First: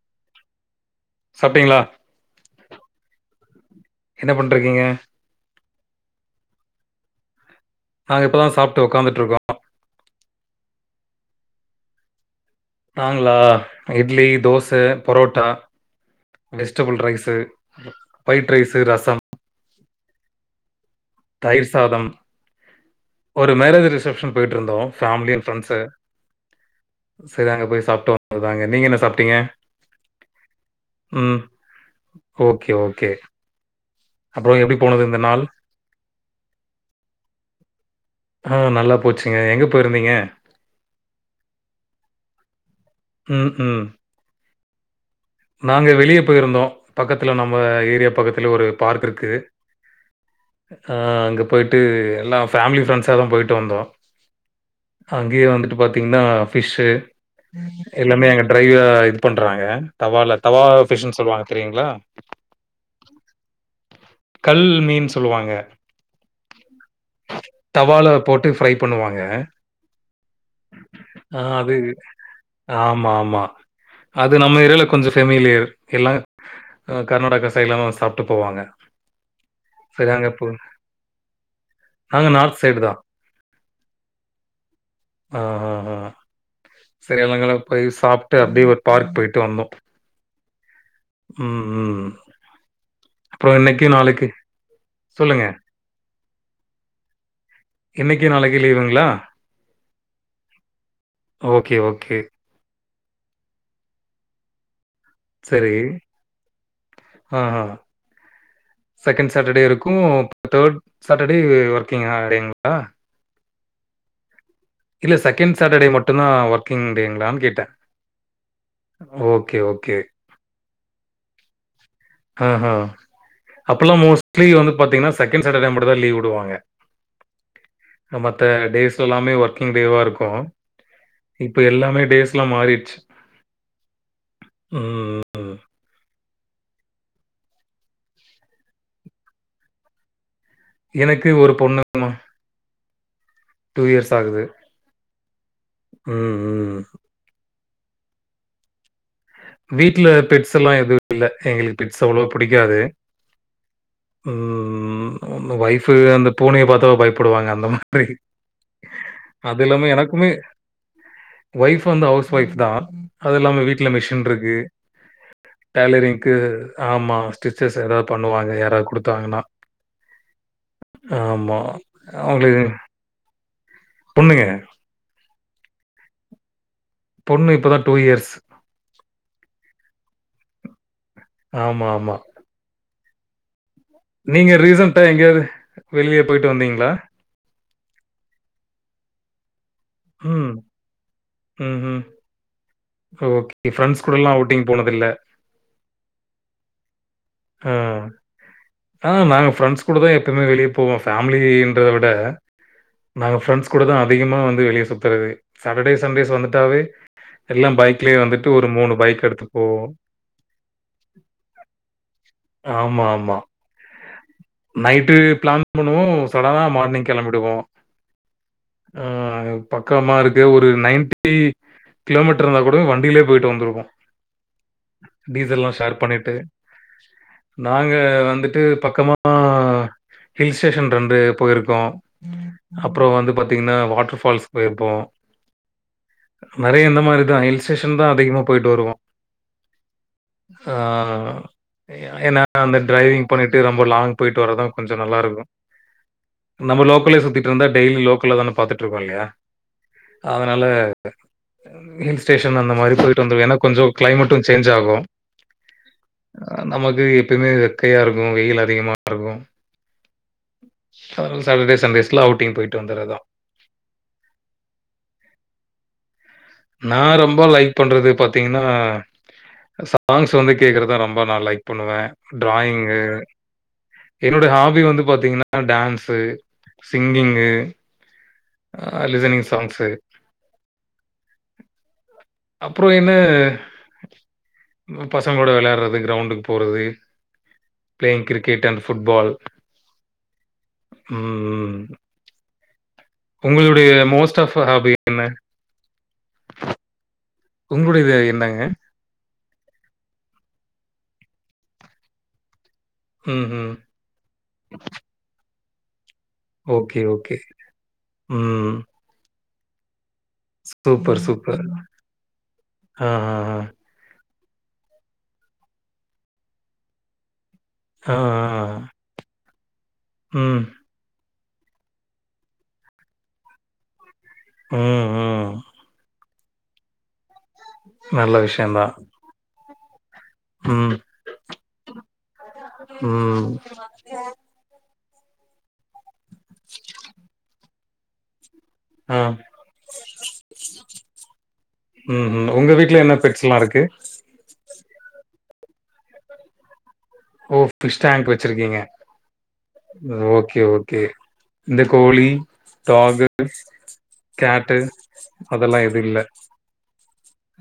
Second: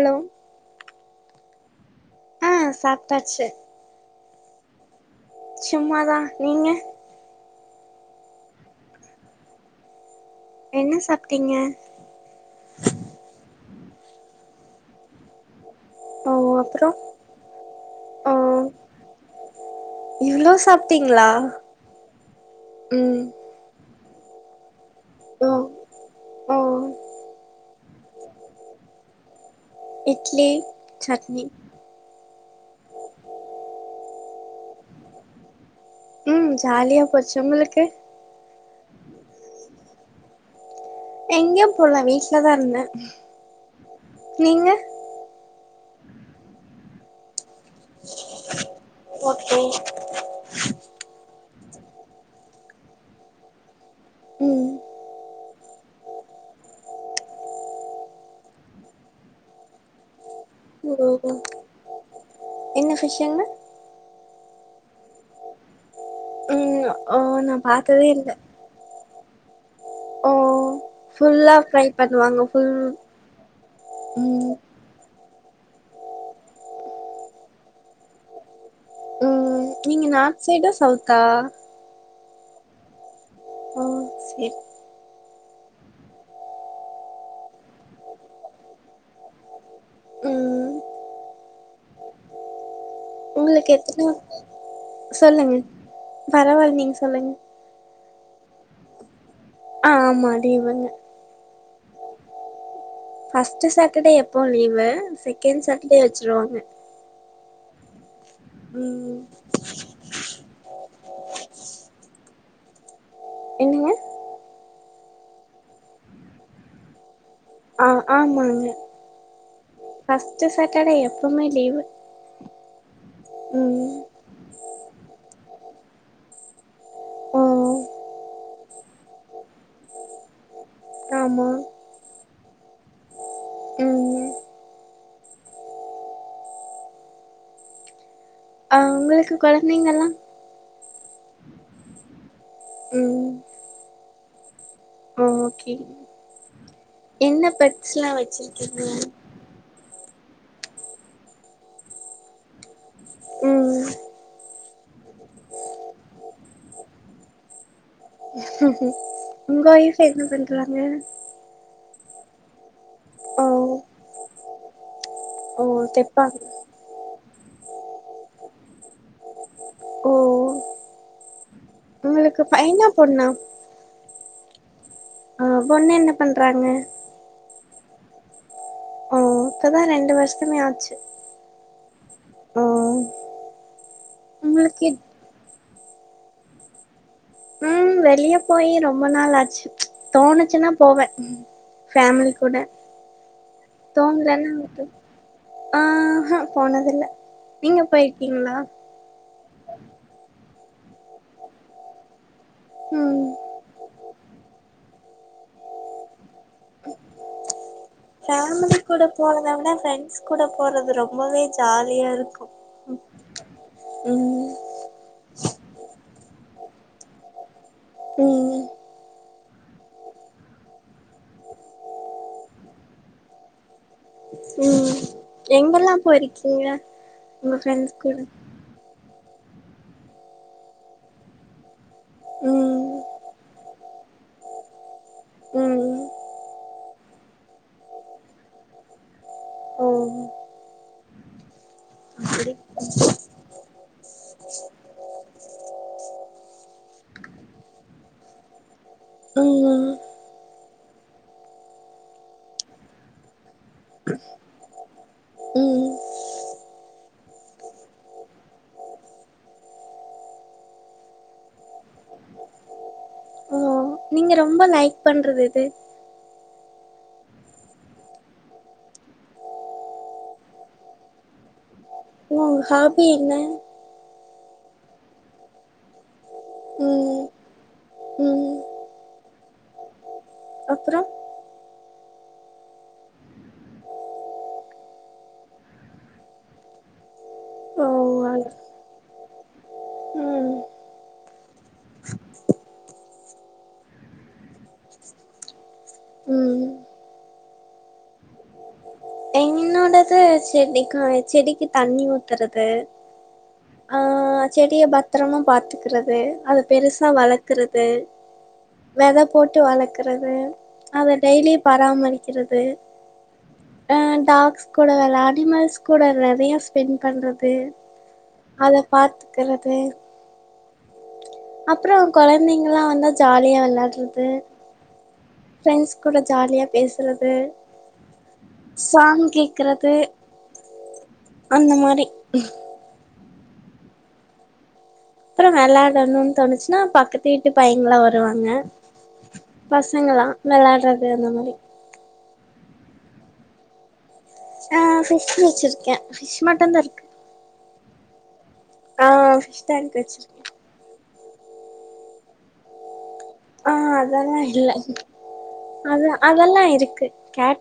Allow சாப்டிங்களா அ சாப்டாச்சு என்ன பண்ட்ருக்கீங்க சும்மா தா நீங்க நாங்க இப்ப தா சாப்ட்டு ஒக்காந்துட்டுருக்கோ என்ன சாப்ட்டீங்க நாங்களா இட்லி தோச பரோட்டா ஓ அப்றோ வெஜ்டபிள் ரைஸு ஓ ஒயிட் ரைஸு ரசம் இவ்ளோ சாப் தயிர் சாதம் ம் ஒரு மேரேஜ் ரிசப்ஷன் போயிட்ருந்தோம் பேமிலி அண்ட் ஓ பிரண்ட்ஸு ஓ சரி அங்க போய் சாப்ட்டு வந்ததுதாங்க நீங்க என்ன சாப்ட்டீங்க இட்லி ம். சட்னி ஓகே ஓகே அப்பறம் எப்டி போனது இந்த நாள் ம் ஜாலியா போச்சி உங்களுக்கு. ஆ நல்லா போச்சுங்க எங்கே போய்ருந்திங்க. எங்கியு போல வீட்லதா இருந்த ம், ம். நீங்க. நாங்க வெளிய போயிருந்தோ பக்கத்துல நம்ம ஏரியா பக்கத்துல ஒரு பார்க் இருக்கு. ஓகே ஆ அங்க போய்ட்டு எல்லா ஃபேமிலி ஃப்ரெண்ட்ஸாதா போயிட்டு வந்தோ ம் அங்கேயே வந்துட்டு பாத்திங்ன்னா ஃபிஷ்ஷு எல்லாமே எங்க டிரைவ் இது பண்றாங்க தவால தவா ஓ ஃபிஷ்ன்னு சொல்லுவாங்க தெரியுங்களா? என்ன ஃபிஷ்ங்க? கல் மீன் சொல்லுவாங்க. ம் ஆ தவால போட்டு ஃப்ரை பண்ணுவாங்க. ஓ ஆஆ ஃபுல்லா அது ஃப்ரை பண்ணுவாங்க ஃபுல் ஆமா ஆமா அது ம் நம்ம எரல. கொஞ்சோ ஃபெமிலியர் எல்லா கர்நாடகா சைட்லா சாப்ட்டு போவாங்க ம் நீங்க சரி அங்க நார்த் போ சைடா சவுக்கா? நாங்க நார்த் சைடு தா ஓ சேரி ஆ ஆ ஆ செரி எல்லாகல போய் சாப்ட்டு அப்டே ஒரு பார்க் போய்ட்டு வந்தோ ம் ம் ம் இப்ப உங்களுக்கு இன்னைக்கு நாளைக்கு சொல்லுங்க பரவால் நீங் சொல்லுங் இன்னைக்கு நாளைக்கு லீவுங்களா ஆ ஆமா லீவுங்க ஓகே ஓகே. ஃபஸ்ட்டு சாட்டர்டே எப்போ லீவு செகண்ட் சாட்டர்டே வச்சிருவாங்க. ஆ ஆ ம் செகண்ட் சாட்டர்டே இருக்கும் தேர்ட் சாட்டர்டே ஒர்க்கிங்கா டேங்களா. என்னங்க. இல்ல செகண்ட் சாட்டர்டே மட்டுதா ஒர்க்கிங் டேங்களான்னு கேட்ட ஆ ஆமாங்க ஓகே. ஃபஸ்ட்டு சாட்டர்டே எப்பமே லீவு. ஆ ஆ அப்பல்லா ம் மோஸ்ட்லி வந்து பாத்தீங்கன்னா செகண்ட் சாட்டர்டே மட்டு தா லீவு உடுவாங்க. ஓ மத்த டேஸ் எல்லாமே ஒர்க்கிங் டேவா இருக்கும் ஆமா இப்ப எல்லாமே டேஸ் லா மாறிர்ச்சி ம் ம். ஆ உங்களுக்கு குழந்தைங்கல்லா. எனக்கு ஒரு பொண்ணுமா ம் டூ இயர்ஸ் ஆகுது ஓகே ம், ம். என்ன பெட்ஸ்ல்லா வச்சிருக்கிங்க வீட்ல பெட்ஸ்ல்லா எதுவு இல்ல எங்களுக்கு பெட்ஸ் அவ்ளோவ புடிக்காது ம் ம் ஒய்ஃபு அந்த பூனைய பாத்த பயப்படுவாங்க அந்த மாதிரி அது உங்க இல்லாம ஒய்ஃப் என்ன எனக்குமே பன்றாங்க ஒய்ஃப் வந்து ஹவுஸ் ஒய்ஃப் தா அது ஓ இல்லாம வீட்ல மிஷின்ருக்கு ஓ டைலரிங்க்கு தெப்பாங்க ஆமா ஸ்டிச்சஸ் எதாது பண்ணுவாங்க யாராது குடுத்தாங்கன்னா ஓ ஆமா. உங்களுக்கு அவங்களுக்கு பையனா பொண்ணா பொண்ணுங்க ஆ பொண்ணென்ன பண்றாங்க பொண்ணு இப்ப தா டூ இயர்ஸ் ஓ இப்பதா ரெண்டு வருஷமே ஆச்சு ஆமா ஆமா ஓ நீங்க உங்களுக்கு ரீசன்டா எங்கயாது வெளிய போயிட்டு வந்தீங்களா ம் வெளிய போயி ரொம்ப நாள் ஆச்சு ம். தோணுச்சுன்னா போவ ம்ஹ்ம். ஃபேமிலி கூட ஓகே. ஃபிரெண்ட்ஸ் கூடலாம் தோன்லன்னா அவுட்டிங் போனதில்ல. ஆஹா போனதில்ல ஹா நீங்க போயிருக்கீங்களா ஆ நாங்க ஃப்ரெண்ட்ஸ் கூட தா எப்பயுமே வெளிய போவோ ஃபேமிலின்றத விட ம் ஃப்ரெண்ட்ஸ் கூட தா அதிகமா வந்து வெளிய சுத்தறது சாட்டடே சண்டேஸ் வந்து ட்டாவே எல்லா பைக்லயே வந்துட்டு ஒரு ஃபேமிலி மூணு கூட பைக் எடுத்து போறத விட போவோ ஃப்ரெண்ட்ஸ் கூட போறது ரொம்பவே ஜாலியா இருக் ஆமா ஆமா நைட்டு பிளான் பண்ணுவோ சடனா மார்னிங் கெளம்பிடுவோ ம் ஆ பக்கமா இருக்கு ஒரு நைன்டி கிலோமீட்டர்ருந்தா கூடவே வண்டிலியே போய்ட்டு வந்துருக்கோ ம் எங்கல்லாம் பண்ணிட்டு. போயிருக்கீங்க உங்க நாங்க ஃப்ரெண்ட்ஸ் கூட வந்துட்டு பக்கமா ஹில் ஸ்டேஷன் ரெண்டு போயிருக்கோ ம் அப்றோ வந்து பாத்தீங்கன்னா வாட்டர்ஃபால்ஸ் போயிருப்போ ம் நறைய இந்த மாரி தா ஹில்ஸ் சேஷன் தா அதிகமாக போயிட்டு வருவோ ம் ஆ ஏன்னா அந்த டிரைவிங் பண்ணிட்டு ரொம்பலாங் போயிட்டு வரதா கொஞ்சோ நல்லா இருக்கு நம்ம லோக்கல்லே சுத்திட்ருந்தா டெய்லியு லோக்கல்ல தான பாத்துட்ருக்கோ இல்லயா ம் அதனால ஹில் ஸ்டேஷன் அந்த மாரி போய்ட்டு வந்துருவோ ஏனா கொஞ்சோ கிளைமேட்டு சேஞ் ஆகு ம் நமக்கு எப்பயிமே வெக்கையா இருக்கு வெயில் அதிகமா இருக்கு அதனால சாட்டர்டே சண்டேஸ்ல அவுட்டிங் போயிட்டு வந்தரதா ம் நீங்க ரொம்ப லைக் பண்றது எது நா ரொம்போ லைக் பண்றது பாத்தீங்கன்னா சாங்ஸ் வந்து கேக்குறதா ரொம்ப நா லைக் பண்ணுவ உங்க டிராயிங்கு ஹாபி என்ன என்னோட ஹாபி வந்து பாத்தீங்கன்னா டான்ஸு ம் சிங்கிங்கு ம் ஆஹ் லிசனிங் சாங்ஸு அப்றோ அப்றோ என்ன ம் பசங்களோட வெளையாட்றது கிரௌண்டுக் போறது. ஓ பிளேயிங் அது. கிரிக்கெட் அண்ட் ஃபுட்பால் ம் ம் ம். உங்களுடைய மோஸ்ட் ஆஃப் ஹாபி என்ன? ம் உங்ளுடையது என்னங்க? என்னோடது செடிக்கா செடிக்கி தண்ணி ஊத்தறது ம்ஹ்ம். ஆ செடியை பத் திரமா பாத்துக்றது அத ஓகே, பெருசா ஓகே. வளக்குறது. ம். வெத போட்டு வளக்கறது அத சூப்பர், ம். டெய்லியு சூப்பர். பராமரிக்கிறது. ஆ, அ டாக்ஸ் கூட வெளயாடி அனிமல்ஸ் கூட நெறைய ஸ்பெண் பண்றது. ஆ, ஆ, ஆ, ஆ. அத பாத்துக்கறது. ம். அப்றோ கொழந்தைங்கல்லா வந்தா ஜாலியா வெளாட்றது. ம் ம் ஃப்ரெண்ட்ஸ் கூட ஜாலியா பேசுறது. நல்ல விஷயம் தான். சாங் கேக்கறது. ம், அந்த மாரி. ம். [inaudible] அப்புறோ வெளையாடணுன் தோணுச்சுனா பக்கத்து வீட்டு பையங்ளா வருவாங்க. ஆ, பசங்களா வெளாட்றது அந்த மாரி. ம் ம் உங்க வீட்ல என்ன பெட்ஸ் எல்லா இருக்கு? அ ஃபிஷ் வெச்சிருக்கே ஃபிஷ் மட்டுந்தாருக்கு. ஓ பிஸ் டேங்க் வெச்சிருக்கிங்க. அ ஃபிஷ் டேங்க் வெச்சுரு கே ஓகே இந்த கோழி, டாகு ஆ அதெல்லா கேட்டு அதெல்லா எது இல்ல. எல்லா இருக்கு.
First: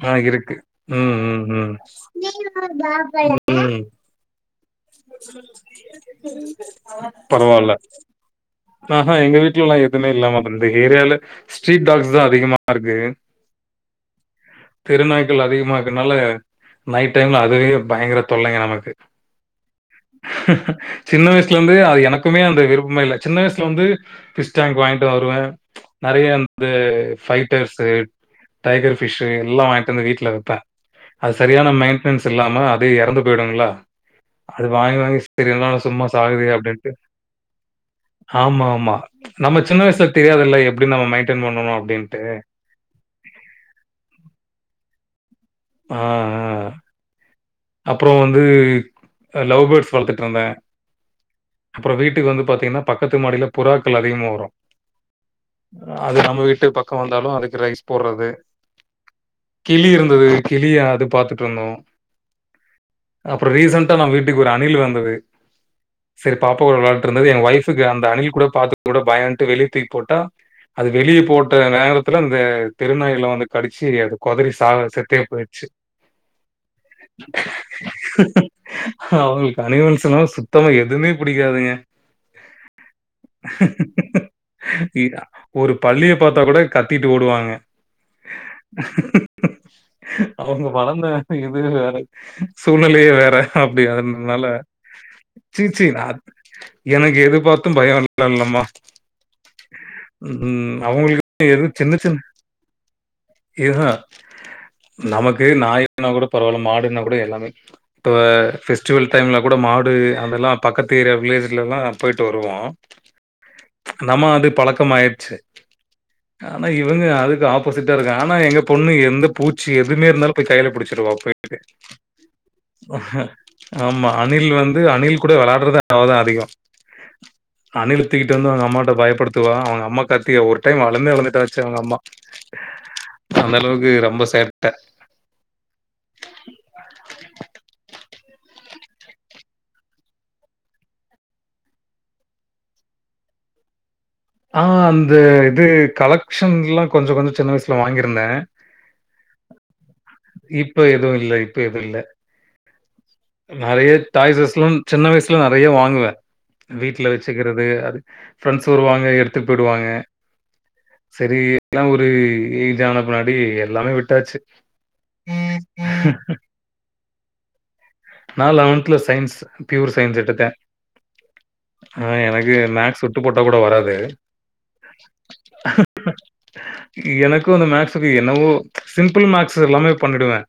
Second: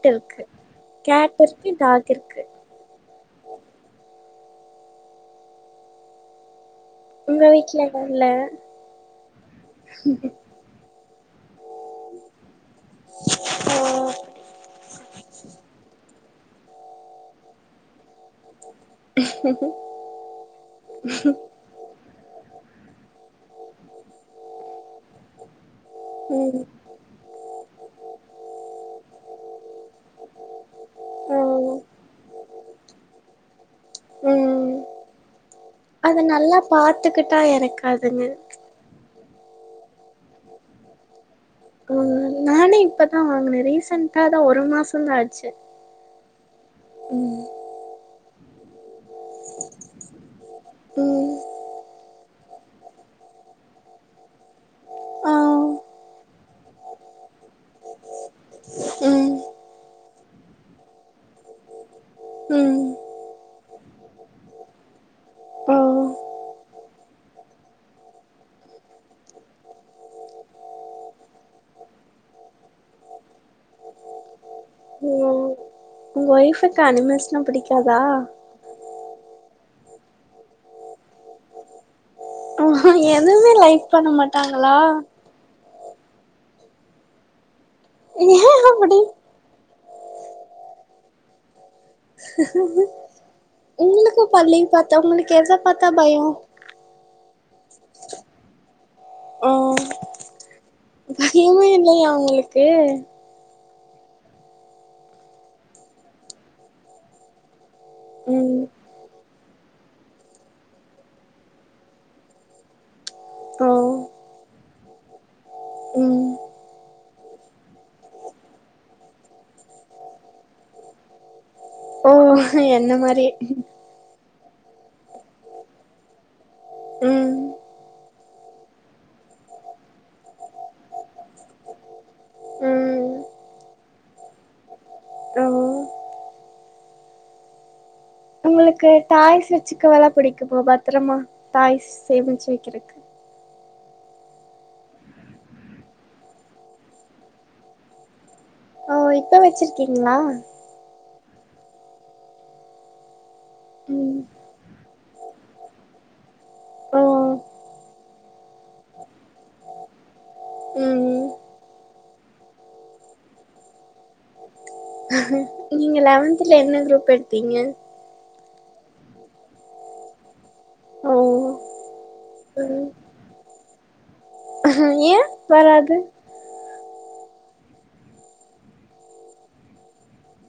ஆ இருக்கு ம் கேட் ம் இருக்கு ம் டாக் இருக்கு ம். உங்க பரவால்ல வீட்ல என்ன இல்ல ஆஹா எங்க வீட்ல எல்லா எதுமே இல்லம்மா. இந்த ஏரியால ஸ்ட்ரீட் டாக்ஸ் தா அதிகமா ருக்கு. ஆ தெருநாய்கள் அதிகமா இருக்கனால நைட் டைம்ல அதுவே பயங்கர தொல்லைங்க நமக்கு. சின்ன வய்ஸ் லந்தே அது எனக்குமே அந்த விருப்பமே இல்ல சின்ன வயசுல வந்து பிஸ் டேங்க் வாய்ங்ட்டு வருவே. நறைய ம் வந்து ஃபைட்டர்ஸு டைகர் ஃபிஷு எல்லா வாய்ட்டு வந்து வீட்ல வெப்பே. அது சரியான ஆ மெயின்ட்னன்ஸ் இல்லாம அதே எறந்து போய்டுமில்ல. அது ம் வாங்கி வாங்கி [inaudible] சும்மா அத சாகுதே நல்லா அப்டின்ட்டு பாத்துக்கிட்டா இறக்காதுங்க ஆமா ஆமா. நம்ம சின்ன வயசுல தெரியதுல்ல எப்டி நம்ம மெய்ன்டென் பண்ணணு. உ நானே இப்பதா வாங்குனே ரீசன்ட்டாதா ஒரு மாசந்தா ஆச்சு. ஆ ஆ. ம். அப்புறோ வந்து அ லவ் பேட்ஸ் வளத்துட்ருந்தே. ம் அப்புறோ வீட்டுக்கு வந்து பாத்தீங்கன்னா பக்கத்து மாடில புறாக்கள் அதிகமா வரு. ஆ அது நம்ம வீட்டு பக்கோ வந்தாலு அதுக்கு ரைஸ் போட்றது. ம் கிளி இருந்தது கிளியா அது பாத்துட்டு வந்தோ ம் அப்றோ ரீசண்டா நம்ம வீட்டுக்கு ஒரு அணில் வந்தது ஓ செரி பாப்பா கூட வெளாடிட்டு இருந்தது ஏ ஒய்ஃப்க்கு அந்த அணில் கூட பாத்த கூட பயோன்டு வெளிய தூக்கி போட்டா அது வெளிய போட்ட நேரத்துல அந்த தெரு நாய்ல வந்து கடிச்சி அது கொதறி சாக செத்தே ஓ போய்டுச்சி உங்க ஒய்ஃபுக்கு அனிமல்ஸ்னா புடிக்காதா அவங்களுக்கு அனிமல்ஸ்னா சுத்தமா எதுவுமே புடிக்காதுங்க எதுவுமே லைக் பண்ண மாட்டாங்ளா இ ஒரு பல்லிய பாத்தா கூட கத்திகிட்டு ஓடுவாங்க ஏ அப்டி அவங்க வளர்ந்த இது வேற சூழ்நிலையே வேற அப்டி உங்களுக்கு அதனால பல்லி பாத்தா உங்களுக்கு எத சீச்சீ பாத்தா பயோ எனக்கு எது பாத்து பயம் எல்லா இல்லம்மா ஓ ம் அவங்களுக்கு எது பயமே சின்ன இல்லையா சின்ன உங்களுக்கு ஹீக நமக்கு நாயனா கூட பரவாயில்ல மாடுனா கூட எல்லாமே இப்போ ம் ஃபெஸ்டிவல் டைம்ல கூட மாடு அதுதெல்லா பக்கத்து ஏரியா வில்லேஜ்ல எல்லா போயிட்டு வருவோ ஓ நம்ம அது பழக்கம் ஆயிடுச்சி ம் ஆனா இவங்க அதுக்கு ஆப்போசிட்டா இருக்கங்க ஆனா எங்க பொண்ணு எந்த பூச்சி எதுவுமே இருந்தாலு போய் கையில புடிச்சிருவா போய் [inaudible] ஓ என்ன மாரியே ஆமா அணில் வந்து அணில் கூட வெளாடுறதே அவதா அதிகோ ம் அணில் தூக்கிட்டு வந்து அவங்க அம்மா கிட்ட பயப்படுத்துவா அவங்க அம்மா கத்தி ஒரு டைம் அழுதே அழுதுட்டாச்சி அவங்க அம்மா ம் அந்த அளவுக்கு ரொம்ப சேட்ட ஓ உங்களுக்கு டாய்ஸ் வெச்சிக்கவல்லா புடிக்கும்மா பத்திரமா டாய்ஸ் சேமிச்சு வைக்கிறக்கு ஆ அந்த இது கலெக்க்ஷன் எல்லா கொஞ்சோ கொஞ்சோ சின்ன வயசுல வாங்கியிருந்தே ஓ இப்ப வெச்சிருக்கீங்ளா இப்ப எதுவு இல்ல இப்ப எதுவு இல்ல நெறைய ம் டாய்ஸ்லா சின்ன வயசுல நெறைய வாங்குவே ஓ வீட்ல வெச்சிக்கிறது அது ப்ரெண்ட்ஸ் வருவாங்க எடுத்ட்டு போய்டுவாங்க ம் செரி எல்லா ஒரு ஏஜ் ஆன பின்னாடி எல்லாமே விட்டாச்சு நீங்க லெவன்த்ல என்ன குரூப் எடுத்தீங்க நா லெவன்த்ல சயின்ஸ் பியூர் சயின்ஸ் எடுத்தே ஓ ஆ எனக்கு ம் மேக்ஸ் சுட்டு போட்டா கூட வராது ஏ வராது எனக்கு அந்த மேக்சுக்கு என்னவோ சிம்பிள் மேக்ஸ் எல்லாமே பண்ணிடுவே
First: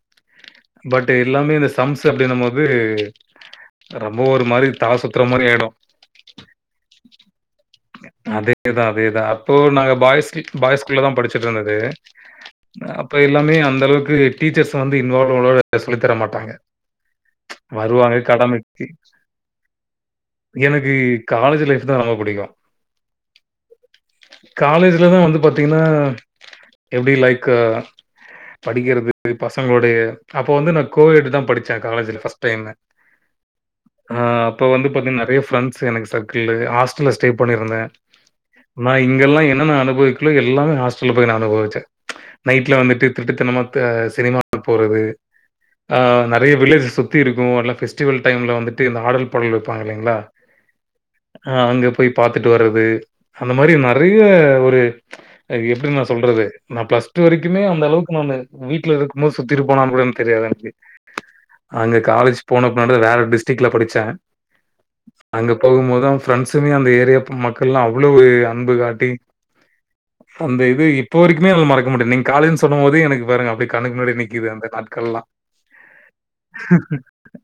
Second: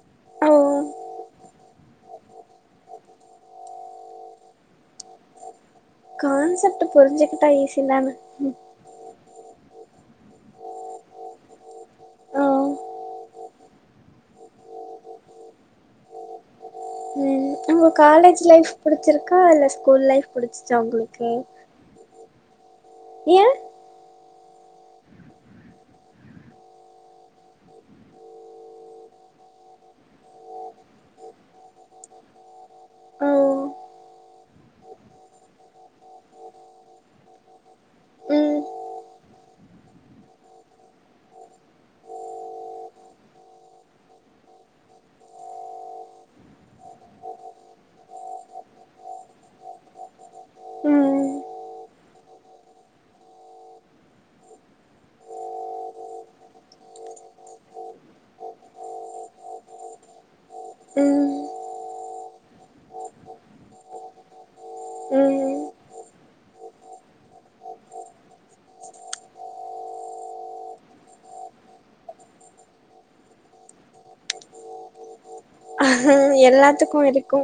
ஓ பட் எல்லாமே இந்த சம்ஸ் [unintelligible] அப்டின்னு போது ரொம்ப ஒரு மாரி தல சுத்துற மாரி ஆயிடு [unintelligible] புரிஞ்சுகிட்டா ஈஸி தான அதேதா அதேதா அப்போ நாங்க பாய்ஸ் பாய் ஸ்கூல் தா படிச்சிட்டு இருந்தது ஓ அப்ப எல்லாமே அந்த அளவுக்கு டீச்சர்ஸ் வந்து இன்வால்வ்ளோட சொல்லித்தர மாட்டாங்க ம் உங்க வருவாங்க காலேஜ் லைஃப் கடமைக்கு. புடிச்சிருக்கா இல்ல ஸ்கூல் லைஃப் புடிச்சிச்ச எனக்கு உங்ளுக்கு [unintelligible] ரொம்ப புடிக்கு ஏ காலேஜ்லதா வந்து பாத்தீங்கன்னா எப்டி லைக்கு படிக்கிறது பசங்களோட அப்ப வந்து நா கோவிட் தான் படிச்சேன் காலேஜ்ல ஃபஸ்ட் டைமு ஆ ஆ அப்ப வந்து பாத்தீங்க நிறைய ஃப்ரெண்ட்ஸ் எனக்கு சர்க்கிள்லு ஹாஸ்டல்ல ஸ்டே பண்ணியிருந்தேன் ம் நா இங்கெல்லாம் என்னென்ன அனுபவிக்களோ எல்லாமே ஹாஸ்டல்ல போய் நா அனுபவிச்சேன் நைட்ல வந்துட்டு திருட்டுத்தனமா த சினிமா போறது அ நெறைய வில்லேஜ் சுத்தி இருக்கும் அதல்லாம் ஃபெஸ்டிவல் டைம்ல் வந்துட்டு இந்த ஆடல் பாடல் வைப்பாங்க இல்லைங்ளா ம் அ அங்க போய் பாத்துட்டு வர்றது அந்த மாதிரி நெறைய ஒரு அது எப்படி நா சொல்றது நா பிளஸ் டூ வரைக்குமே அந்த அளவுக்கு நானு வீட்ல இருக்கும் போது சுத்திட்டு போனான் கூட என்கு தெரியாது எனக்கு ம் அங்க காலேஜ் போனக்குன வேற டிஸ்ட்டிக்ல படிச்சேன் அங்க ம் போகும் போதும் ஃப்ரெண்ட்ஸுமே அந்த ஏ ரியாப்பு மக்கள்லா அவ்வளவு அன்பு காட்டி அந்த இது இப்போ வரைமே என்னால மறக்க முடிய நீங்க காலன்னு சொன்னும்ப போதே எனக்கு பாருங்க அப்படி கண்ணுக்கு முன்னாடி நிக்குது அந்த நாட்கள்லாம் எல்லாத்துக்கு இருக்கு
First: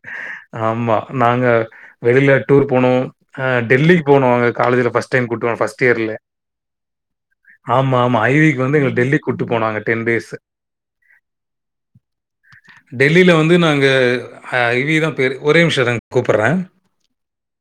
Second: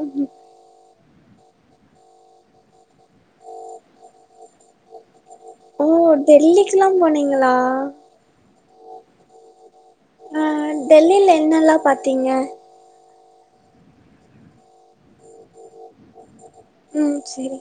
ஆமா நாங்க வெளியில டூர் போனோம் அ டெல்லிக்கு போனோம் அங்க காலேஜ்ல ஃபஸ்ட் டைம் கூட்டு போ ஃபஸ் ஓ டெல்லிக்குல்லா போனீங்களா ஆமா, ஆமா ஐ வி க்கு வந்து எங்கள டெல்லி கூட்டு போனாங்க டென் டேஸ் ஆ டெல்லில என்னெல்லா பாத்தீங்க டெல்லியில வந்து நாங்க அ ஐ வி தான் பெயிர் ஒரே நிமிஷ் இருங்க கூப்புட்றே ம் செரி